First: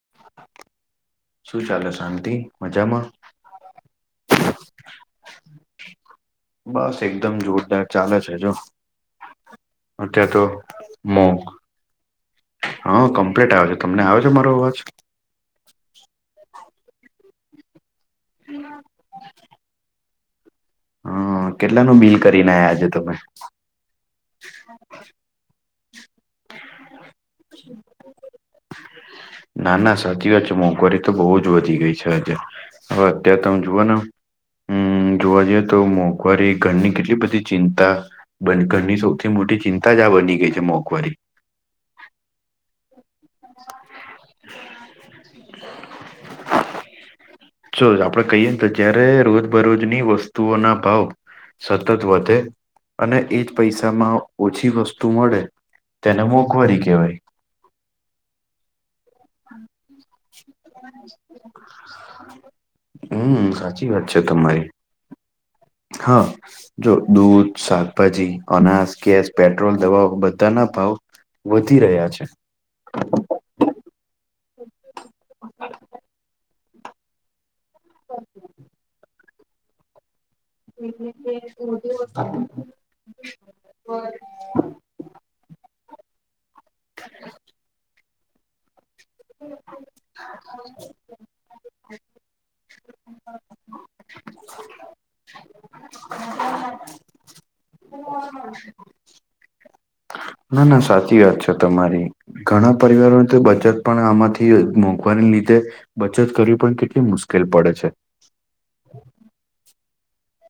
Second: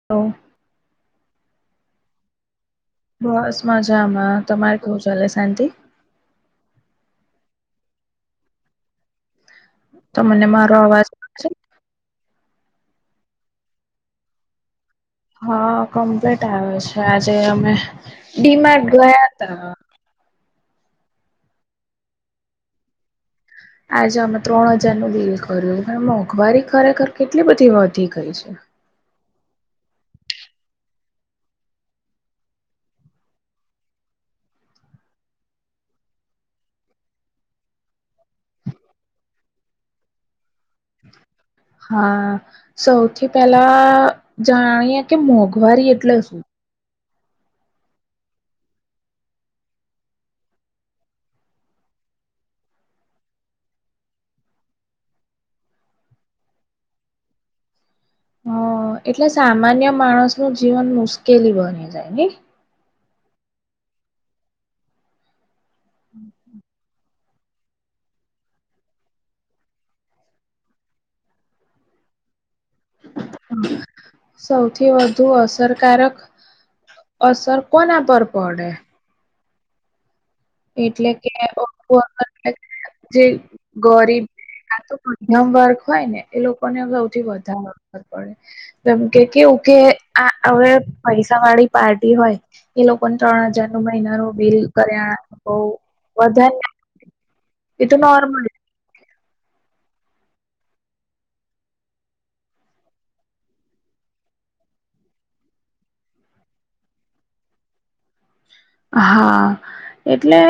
[inaudible] શું ચાલે શાંતિ મજામાં? બસ મજામાં તમારે કેવુ ચાલે શાંતિ બસ એકદમ જોરદાર ચાલે છે, જો અત્યાર તો તમને મારો અવાજ આવે મોક છે હ કમ્પ્લીટ આવે છે, તમને આવ છે, મારો અવાજ હા કમ્પ્લીટ આવે છે, આજે અમે ડીમાર્ટ ગયા તા હ કેટલાનું બિલ કરીને આયા આજે તમે આજે અમે ત્રણ હજારનું બીલ કર્યું પણ મોંઘવારી ખરેખર કેટલી બધી વધી ગઈ છે. ના ના સાચી વાત છે, મોંઘવારી તો બો જ વધી ગઈ છે, આજે અવે અત્ય્યારે તમે જુઓને હમ જોવા જઈએ તો મોંઘવારી ઘરની કેટલી બધી ચિંતા બન ઘરની સૌથી મોટી ચિંતા જ આ બની ગઈ છે, મોંઘવારી હા સૌથી પેલા જાણીએ કે મોંઘવારી એટલે શું? ચો આપડે કહીએ ને તો જયારે રોજબરોજની વસ્તુઓના ભાવ સતત વધે અને એજ પૈસામાં ઓછી વસ્તુ મળે તેને મોંઘવારી કેવાય અ એટલે સામાન્ય માણસનું જીવન મુશ્કેલી બની જાય ને? હમ સાચી વાત છે, તમારી હ જો દૂધ, શાકભાજી, અનાજ, ગેસ, પેટ્રોલ, દવાઓ બધાના ભાવ વધી રહ્યા છે. સૌથી વધુ અસરકારક અસર કોના પરર પડે. એટલે કે ઓલું [inaudible] આ તો મધ્યમ વર્ગ હોય ને એ લોકોને સૌથી વધારે ખર પડે જેમ કે કેવું કે આ આવડે પૈસા વાળી પાર્ટી હોય એ લોકોને ત્રણ હજાર નું મહિનાનું બિલ કર્યા બઉ વધારના એ તો નોર્મલ [unintelligible] ના ના સાચી વાત છે તમારી. ઘણા પરિવારોને તો બચત પણ આમાંથી મોઘવાને લીધે બચત કરવી પણ કેટલી મુશ્કેલ પડે છે. હા એટલે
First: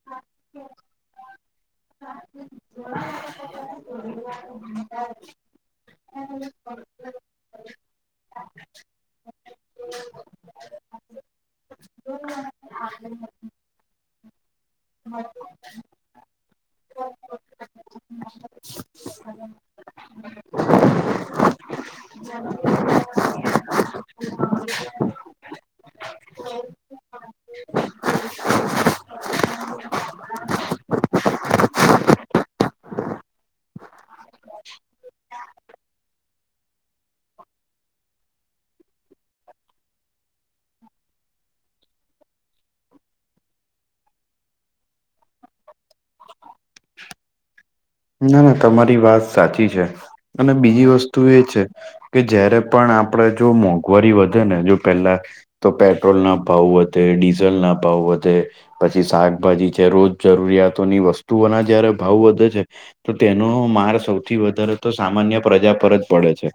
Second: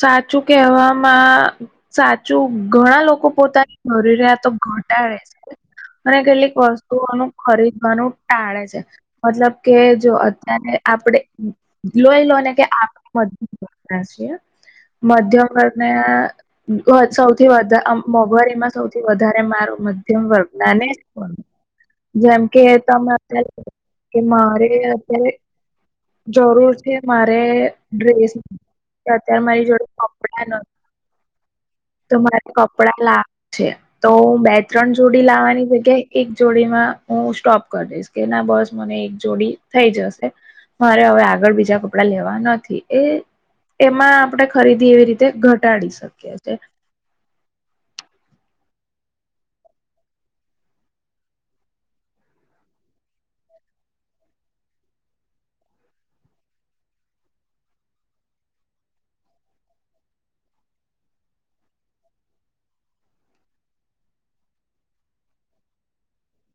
સાચું કેહેવામાં સાચું ઘણા લોકો પોતાની જરૂરિયાતો ઘટાડે છે. અને કેટલીક વસ્તુઓનું ખરીદવાનું ટાળે છે. મતલબ કે જો અત્યારે આપડે લો આપ મધ્ય છીએ મધ્યમ વર્ગન સૌથી વધ મોંઘવારીમાં સૌથી વધારે મારો મધ્યમ વર્ગ ના ને જેમ કે તમે અત્યારે કે મારે અત્યારે જરૂર છે. મારે ડ્રેસ અત્યારે મારી જોડે કપડા નથી. તો તમારે કપડા લાવુ છે. તો હું બે ત્રણ જોડી લાવવાની જગ્યાએ એક જોડી માં હું સ્ટોપ કરી દઈશ. કે ના બસ મને એક જોડી થઈ જશે મારે હવે આગળ બીજા આપણે લેવા નથી એ એમાં આપણેે ખરીદી એવી રીતે ઘટાડી શકીએ છે. ના ના તમારી વાત સાચી છે અને બીજી વસ્તુ એ છે કે જયારે પણ આપણેે જો મોંઘવારી વધે ને જો પેલા તો પેટ્રોલ ના ભાવું વધ ડીઝલ ના ભાવ વધે પછી શાકભાજી છે રોજ જરૂરિયાતોની વસ્તુઓના જયારે ભાવ વધે છે. તો તેનો માર સૌથી વધારે તો સામાન્ય પ્રજા પર જ પડે છે.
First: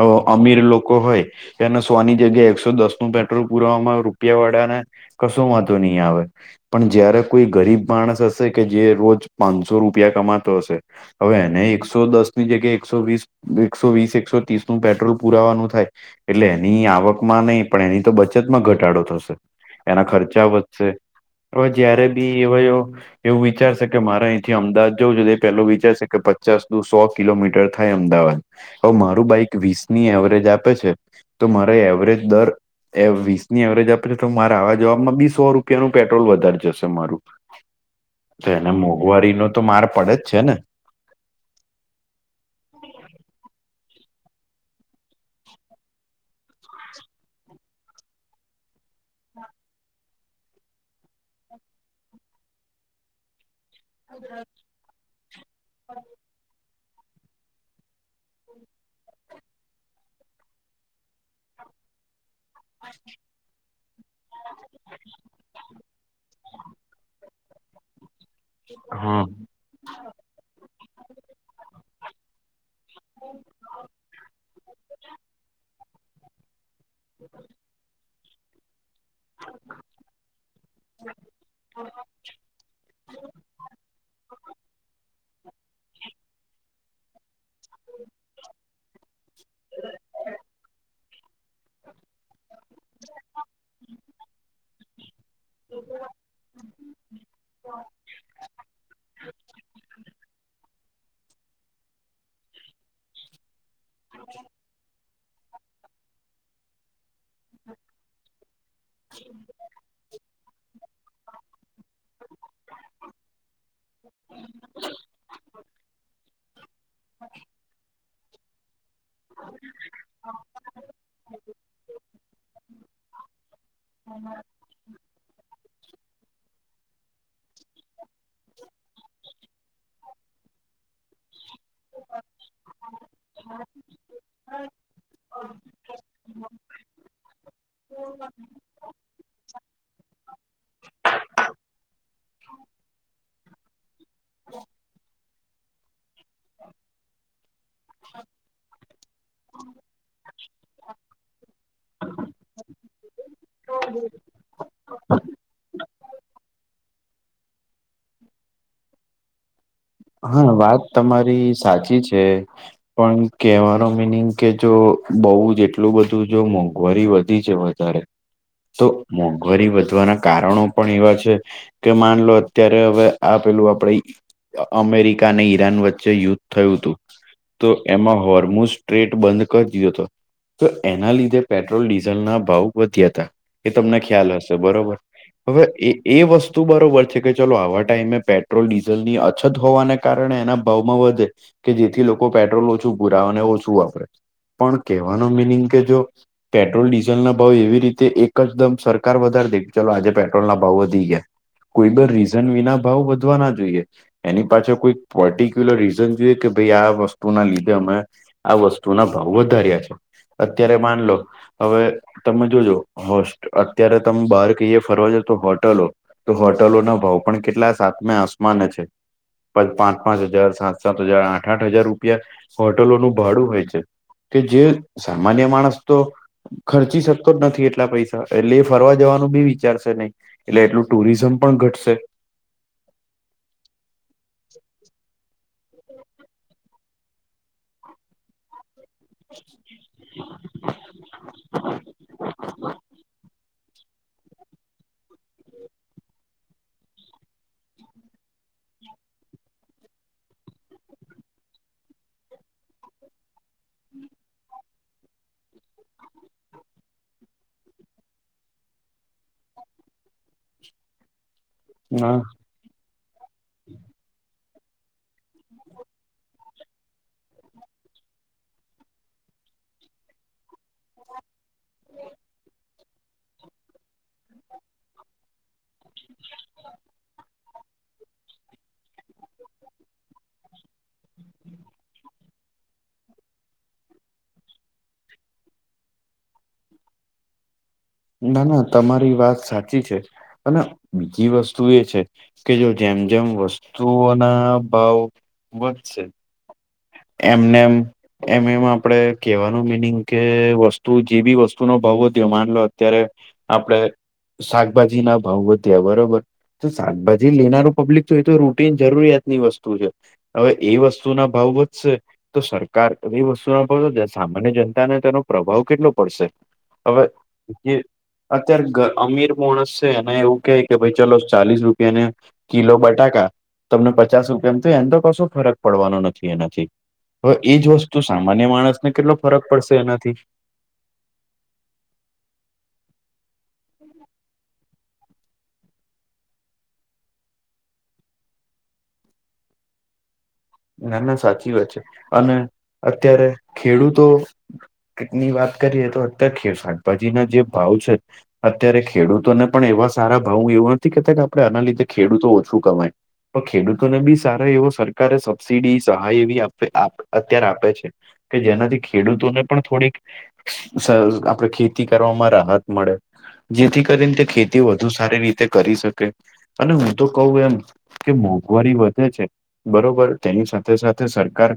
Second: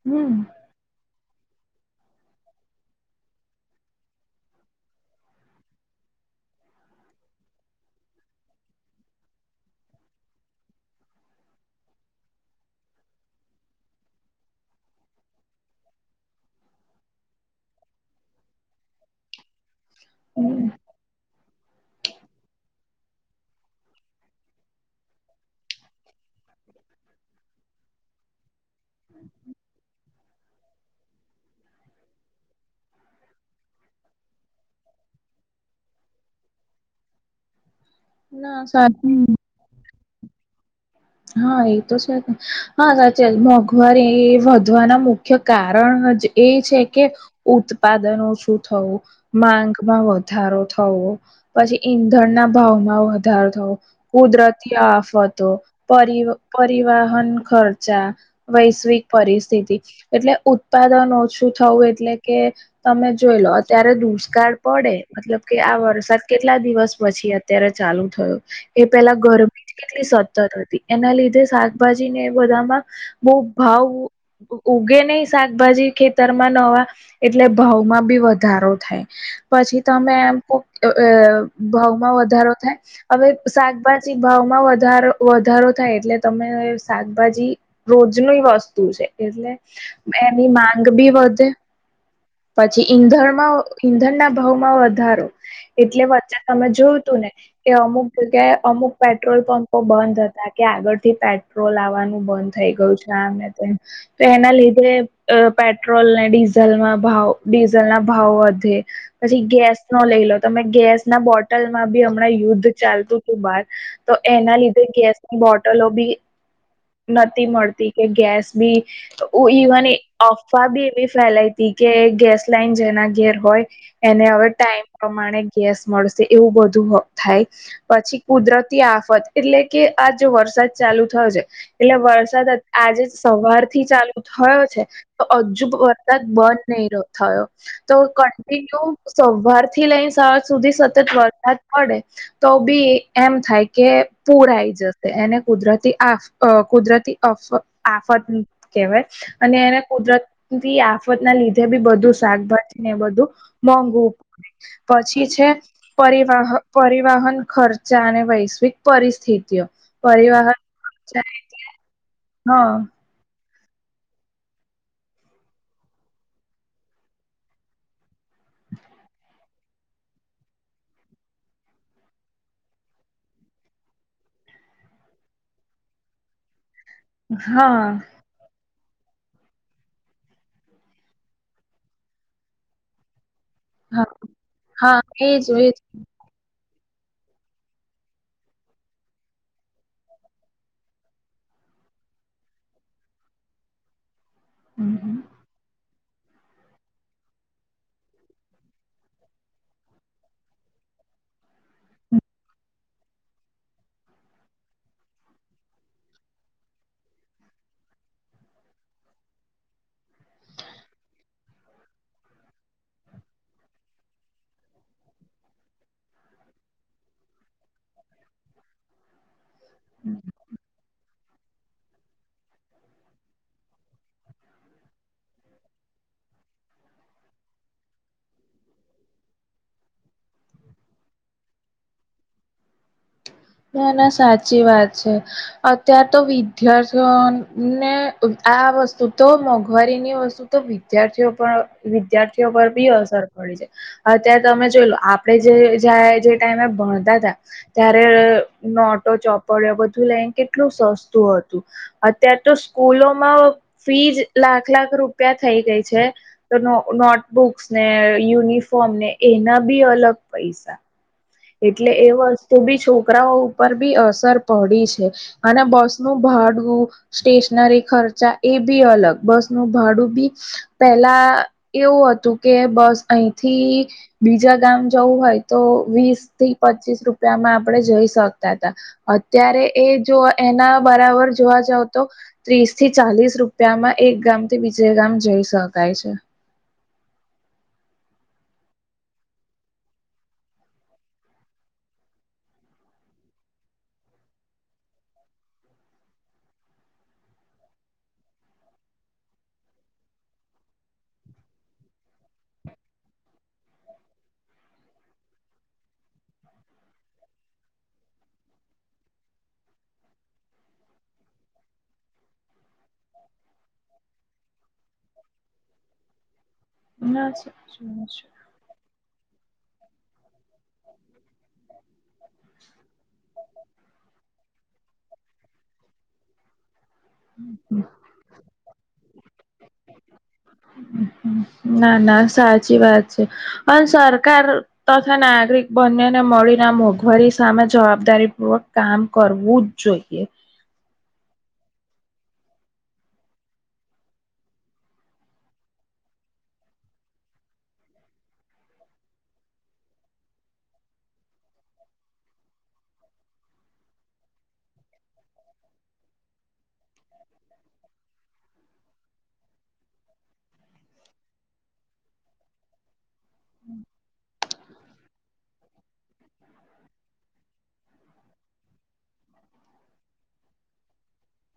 આવો અમીર હમ લોકો હોય. એને સોની જગ્યાએ એકસો દસ નું પેટ્રોલ પુરાવામાં રૂપિયા વાળાને કશું વધો નહીં આવે. પણ જયારે કોઈ ગરીબ માણસ હશે કે જે રોજ પાંચસો રૂપિયા કમા તો હશે હવે એને એકસો દસ ની જગ્યા એકસો વીસ એકસો વીસ એકસો ત્રીસ નું પેટ્રોલ પુરાવાનું થાય. એટલે એની આવકમાં નહીં પણ એની તો બચતમાં ઘટાડો થશે. એના ખર્ચા વધશે હવે જયારે બી એ એવું વિચારશે કે મારા અહીંથી અમદાવાદ જઉં જો પેલું વિચારશે કે પચાસ દુ સો કિલોમીટર થાય અમદાવાદ. હ મારું બાઈક વીસની એવરેજ આપે છે તો મારે એવરેજ દર એ વીસ ની એવરેજ આપે છે તો મારા આવા જવાબમાં બી સો રૂપિયાનું પેટ્રોલ વધારે જશે મારું. [inaudible] તો એને સાચું મોંઘવારીનો તો માર પડે જ છે ને. હા એ તો છે ને હા સાચ મોંઘવારી એ વધવાના મુખ્ય કારણ જ એ છે કે ઉત્પાદનો શું થવું માંગમાં વધારો થવો. પછી ઈંધણના ભાવમાં વધારો થયો કુદરતી થી આફતો પરી પરિવહન ખર્ચા વૈશ્વિક પરિસ્થિતિ એટલે ઉત્પાદન ઓછું થવું એટલે કે તમે જોઈ લો અત્યારે દુષ્કાળ પડે મતલબ કે આ વરસાદ કેટલા દિવસ પછી આ અત્યારે ચાલુ થયું એ પેલા હા ગરમી કેટલી સ ખત હતી એના લીધે શાકભાજી ને બધામાં બો ભાવ ઉગે નહી શાકભાજી ખેતરમાં નવા એટલે ભાવમાં બી વધારો થાય. - પછી તમે એમ કો અ ભાવમાં વધારો થાય. - હવે શાકભાજી ભાવમાં વધારો વધારો થાય એટલે તમે શાકભાજી રોજ ની વસ્તુ છે એટલે એની માંગ બી વધે પછી ઈંધણમાં ઈંધણના ભાવમાં વધારો એટલે વચ્ચે તમે જોયું તું ને કે અમુક જગ્યાએ અમુક પેટ્રોલ પંપો બંધ હતા કે આગળ થી પે પેટ્રોલ આવવાનું બંધ થઈ ગયું છે આ ને તે તો એના લીધે પેટ્રોલ ને ડીઝલમાં ભાવ ડીઝલ ના ભાવ વધે પછી ગેસ નો લઈ લો તમે ગેસ ના બોટલ માં બી હમણાં યુદ્ધ ચાલતું હતું બહાર તો એના લીધે ગેસની બોટલો બી નથી મળતી કે ગેસ બી તો ઇવન અફવા બી એવી ફેલાય હતી કે ગેસ લાઈન જેના ઘેર હોય એને હવે ટાઈમ પ્રમાણે ગેસ મળશે એવું બધું હો થાય પછી કુદરતી આફત એટલે કે આ જો વરસાદ ચાલુ થયો છે એટલે વરસાદ આજે જ સવારથી ચાલુ થયો છે તો હજુ વરસાદ બંધ નહી થયો તો કન્ટિન્યુ સવાર થી લઈને સાવાંજ સુધી સતત વરસાદ પડે તો બી એમ થાય કે પુર આઈ જશે એને કુદરતી આફ અ કુદરતી અફ આફત કહેવાય અને એને કુદરત ની આફત ના લી ધે બી બધું શાકભાજી ને બધું મોઘવું પડે પછી છે પરીવાહ પરિવહન ખર્ચા અને વૈશ્વિક પરિસ્થિતિઓ પરિવહન હા વાત તમારી સાચી છે હા પણ કેહેવાનો મિનિંગ કે જો બહુ જ એટલું બધું જો મોંઘવારી વધી છે વધારે તો મોંઘવારી વધવાના કારણો પણ એવા છે. કે માનલો અત્યારે હવે આપેલું આપણે અમેરિકા અને ઈરાન વચ્ચે યુદ્ધ થયું હતું તો હા એમાં હોર્મોશુ ટ્રેટ બંધ કરી દીધો હતો તો એના લીધે પેટ્રોલ ડીઝલના ભાવ વધ્યાતા. એ તમને હા ખ્યાલ હશે બરોબર હા એજ હવે એજ એ એ વસ્ તું બરોબર છે કે ચાલો આવા ટાઈમે પેટ્રોલ ડીઝલ ની અછત હોવાને કારણે એના ભાવમાં વધે કે જેથી લોકો પેટ્રોલ ઓછું પુરાવે અને ઓછું વાપરે પણ હમ હમ. કહેવાનો મિનિંગ કે જો પેટ્રોલ ડીઝલના ભાવ એવી રીતે એક જદમ સરકાર વધારે દે ચાલલો આજે પેટ્રોલના ભાવ વધી ગયા કોઈ બ રીઝન વિના ભાવ વધવા ના જોઈએ. એની પાછળ કોઈ પર્ટિક્યુલર રીઝન જોઈએ કે ભાઈ આ વસ્તુના લીધે અમે આ વસ્તુના ભાવ વધાર્યા છે અત્યારે માનલો હવે તમે જોજો હો અત્યારે તમે બહાર કહીયે ફરવાજો તો હોટલો તો હોટલો ના ભાવ પણ કેટલા સાતમે આસમાને છે. પાંચ પાંચ હજાર સાત સાત હજાર આઠ આઠ હજાર રૂપિયા હોટલોનું ભાડું હોય છે. કે જે સામાન્ય માણસ તો ખર્ચી શકતો જ નથી એટલા પૈસા એટલે એ ફરવા જવાનું બી વિચારશે નહી. એટલે એટલું ટુરિઝમ પણ ઘટશે. ના ના સાચી વાત છે. અત્યારે તો વિદ્યાર્થીઓને આ વસ વસ્તુ તો મોંઘવારીની વસ્તુ તો વિદ્યાર્થીઓ પર વિદ્યાર્થીઓ પર બી અસર પડી છે અત્યારે તમે જોઈ લો આપણેે જે જ જે ટાઈમે ભણતા હતા ત્યારે નોટો ચોપડ્યા બધું લઈને કેટલું સસ્તું હતું અત્યાર તો સ્કૂલોમાં ફીજ લાખ લાખ રૂપિયા થઈ ગઈ છે. તો નોટબુક્સ ને યુનિફોર્મ ને એના બી અલગ પૈસા એટલે એ ના વસ્તુ બી છોકરાઓ ઉપર બી અસર પડી છે. અને બસ નું ભાડું સ્ટેશનરી ખર્ચા એ બી અલગ બસ નું ભાડું બી પેલા એવું હતું કે બસ અહીંથી બીજા ગામ જવું હોય તો વીસ થી પચીસ રૂપિયા માં આપડે જઈ શકતા હતા અત્યારે એ જો એના બરાબર જોવા જાવ તો ત્રીસ થી ચાલીસ રૂપિયામાં એક ગામ થી બીજે ગામ જઈ શકાય છે. ના ના તમારી વાત સાચી છે અને બીજી વસ્તુ એ છે. કે જો જેમ જેમ વસ્તુઓના ભાવ વધશે એમનેમ એમ એમ આપણેે કેહેવાનું મિનિંગ કે વસ્તુ જે બી વસ્તુનો ભાવ વધયો માન લો અત્યારે આપડે શાકભાજી ના ભાવ વધ્યા બરોબર તો શાકભાજી લેનાર પબ્લિક તો એ તો રૂટીન જરૂરિયાત ની વસ્તુ છે. હવે એ વસ્તુ ના ભાવ તો સરકાર એવી વસ્તુ ના પ સામાન્ય જનતાને તેનો પ્રભાવ કેટલો પડશે હવે જે અત્યારે અમીર માણસ છે ને એવું કે કે ભાઈ ચલો ચાલીસ રૂપિયા ને કિલો બટાકા તમને પચાસ રુ કેમ તો એમ તો કશો ફરક પડવાનો નથી એનાથી હવે એજ વસ્તુ સામાન્ય માણસને કેટલો ફરક પડશે એનાથી ના ના સાચી વાત છે પણ સરકાર તથા નાગરિક બંનેને મળીને મોંઘવારી સામે જવાબદારી પૂર્વક કામ કરવું [unintelligible] ના ના સાચી વાત છે અને અત્યારે ખેડૂતો ની વાત કરીએ તો અત્યારે શાકભાજી ના જે ભાવ છે. અત્યારે ખેડૂતોને પણ એવા સારા ભાવ એવું નથી કેતા કે આપણે આના લીધે ખેડૂતો ઓછું કમાય તો ખેડૂતોને બી સારા એવો સરકારે સબસીડી સહાય એવી અત્યારે આપે છે કે જેનાથી ખેડૂતોને પણ થોડીક આપડે ખેતી કરવામાં રાહત મળે જેથી કરીને તે ખેતી વધુ સારી રીતે કરી શકે અને હું તો કવું એમ કે મોંઘવારી વધે છે બરોબર તેની સાથે સાથે સરકાર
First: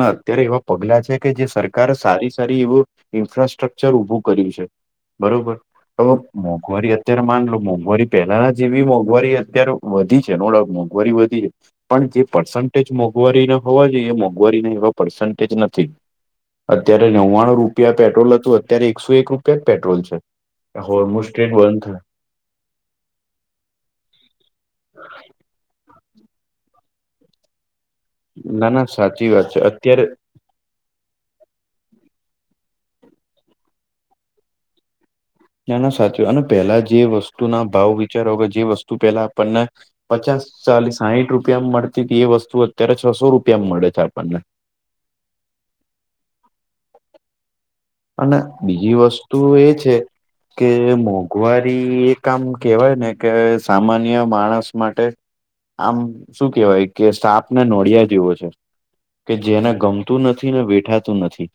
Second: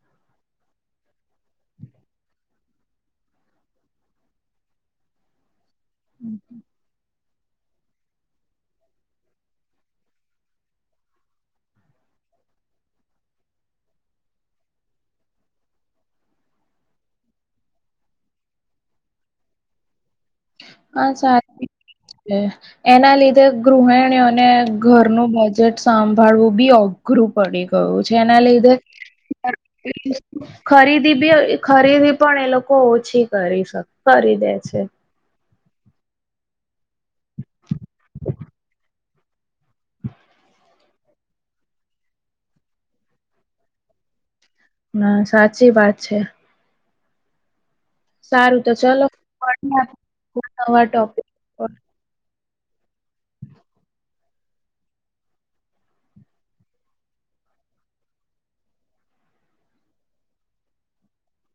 ના અત્યારે એવા પગલા છે કે જે સરકાર સારી સારી એવું ઇન્ફ્રાસ્ટ્રક્ચર ઉભું કર્યું છે બરોબર તો મોંઘવારી અત્યારે માન લો મોંઘવારી પેલા જેવી મોંઘવારી અત્યારે વધી છે નડા મોંઘવારી વધી છે પણ જે પર્સેજ મોઘ મોંઘવારી ના હોવા જોઈએ મોંઘવારીના એવા પર્સન્ટેજ નથી અત્યારે નવ્વાણું રૂપિયા પેટ્રોલ હતું અત્યારે એકસો એક રૂપિયા જ પેટ્રોલ છે. અછા હોર્મોસ્ટ્રેટ બંધ છે. એના લીધે ગૃહિણીઓને ઘરનું બજેટ સાંભાળવું બી અઘરું પડ્યું એ છેનાલ ના ના સાચી વાત છે અત્યારે ખરીદી બી ખરીદી પણ એ લોકો ઓછી કરી શ કરી દે છે. ત્યા ના સાચ અને પેલા જે વસ્તુ ના ભાવ વિચારો વગર જે વસ્તુ ત પેલા આપણને પચાસ ચાલીસ સાઠ રૂપિયામાં મળતી હતી એ વસ્તુ અત્યારે છસો રૂપિયામાં મળે છે આપણને ના સાચી વાત છે. અને સારું તો બીજી ચલો વસ્તુ એ મળીએ છે કે નવા ટોપિક પર ગુવારી એ આમ કેહેવાય ને કે સામાન્ય માણસ માટે આમ શું કેવાય કે સાફને નોડિયા જેવો છે. કે જેને ગમતું નથી ને વેઠાતું નથી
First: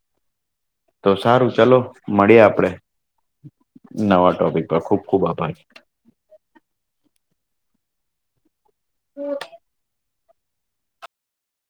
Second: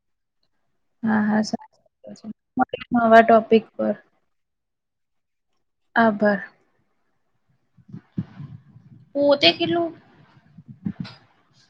તો હા હા સારું ચલો સાચી મળીએ આપડે વાત છે મળીએ નવા ટોપિક પર નવા ટોપિક પર ખુબ ખુબ આભાર આબર પોતે કેટલું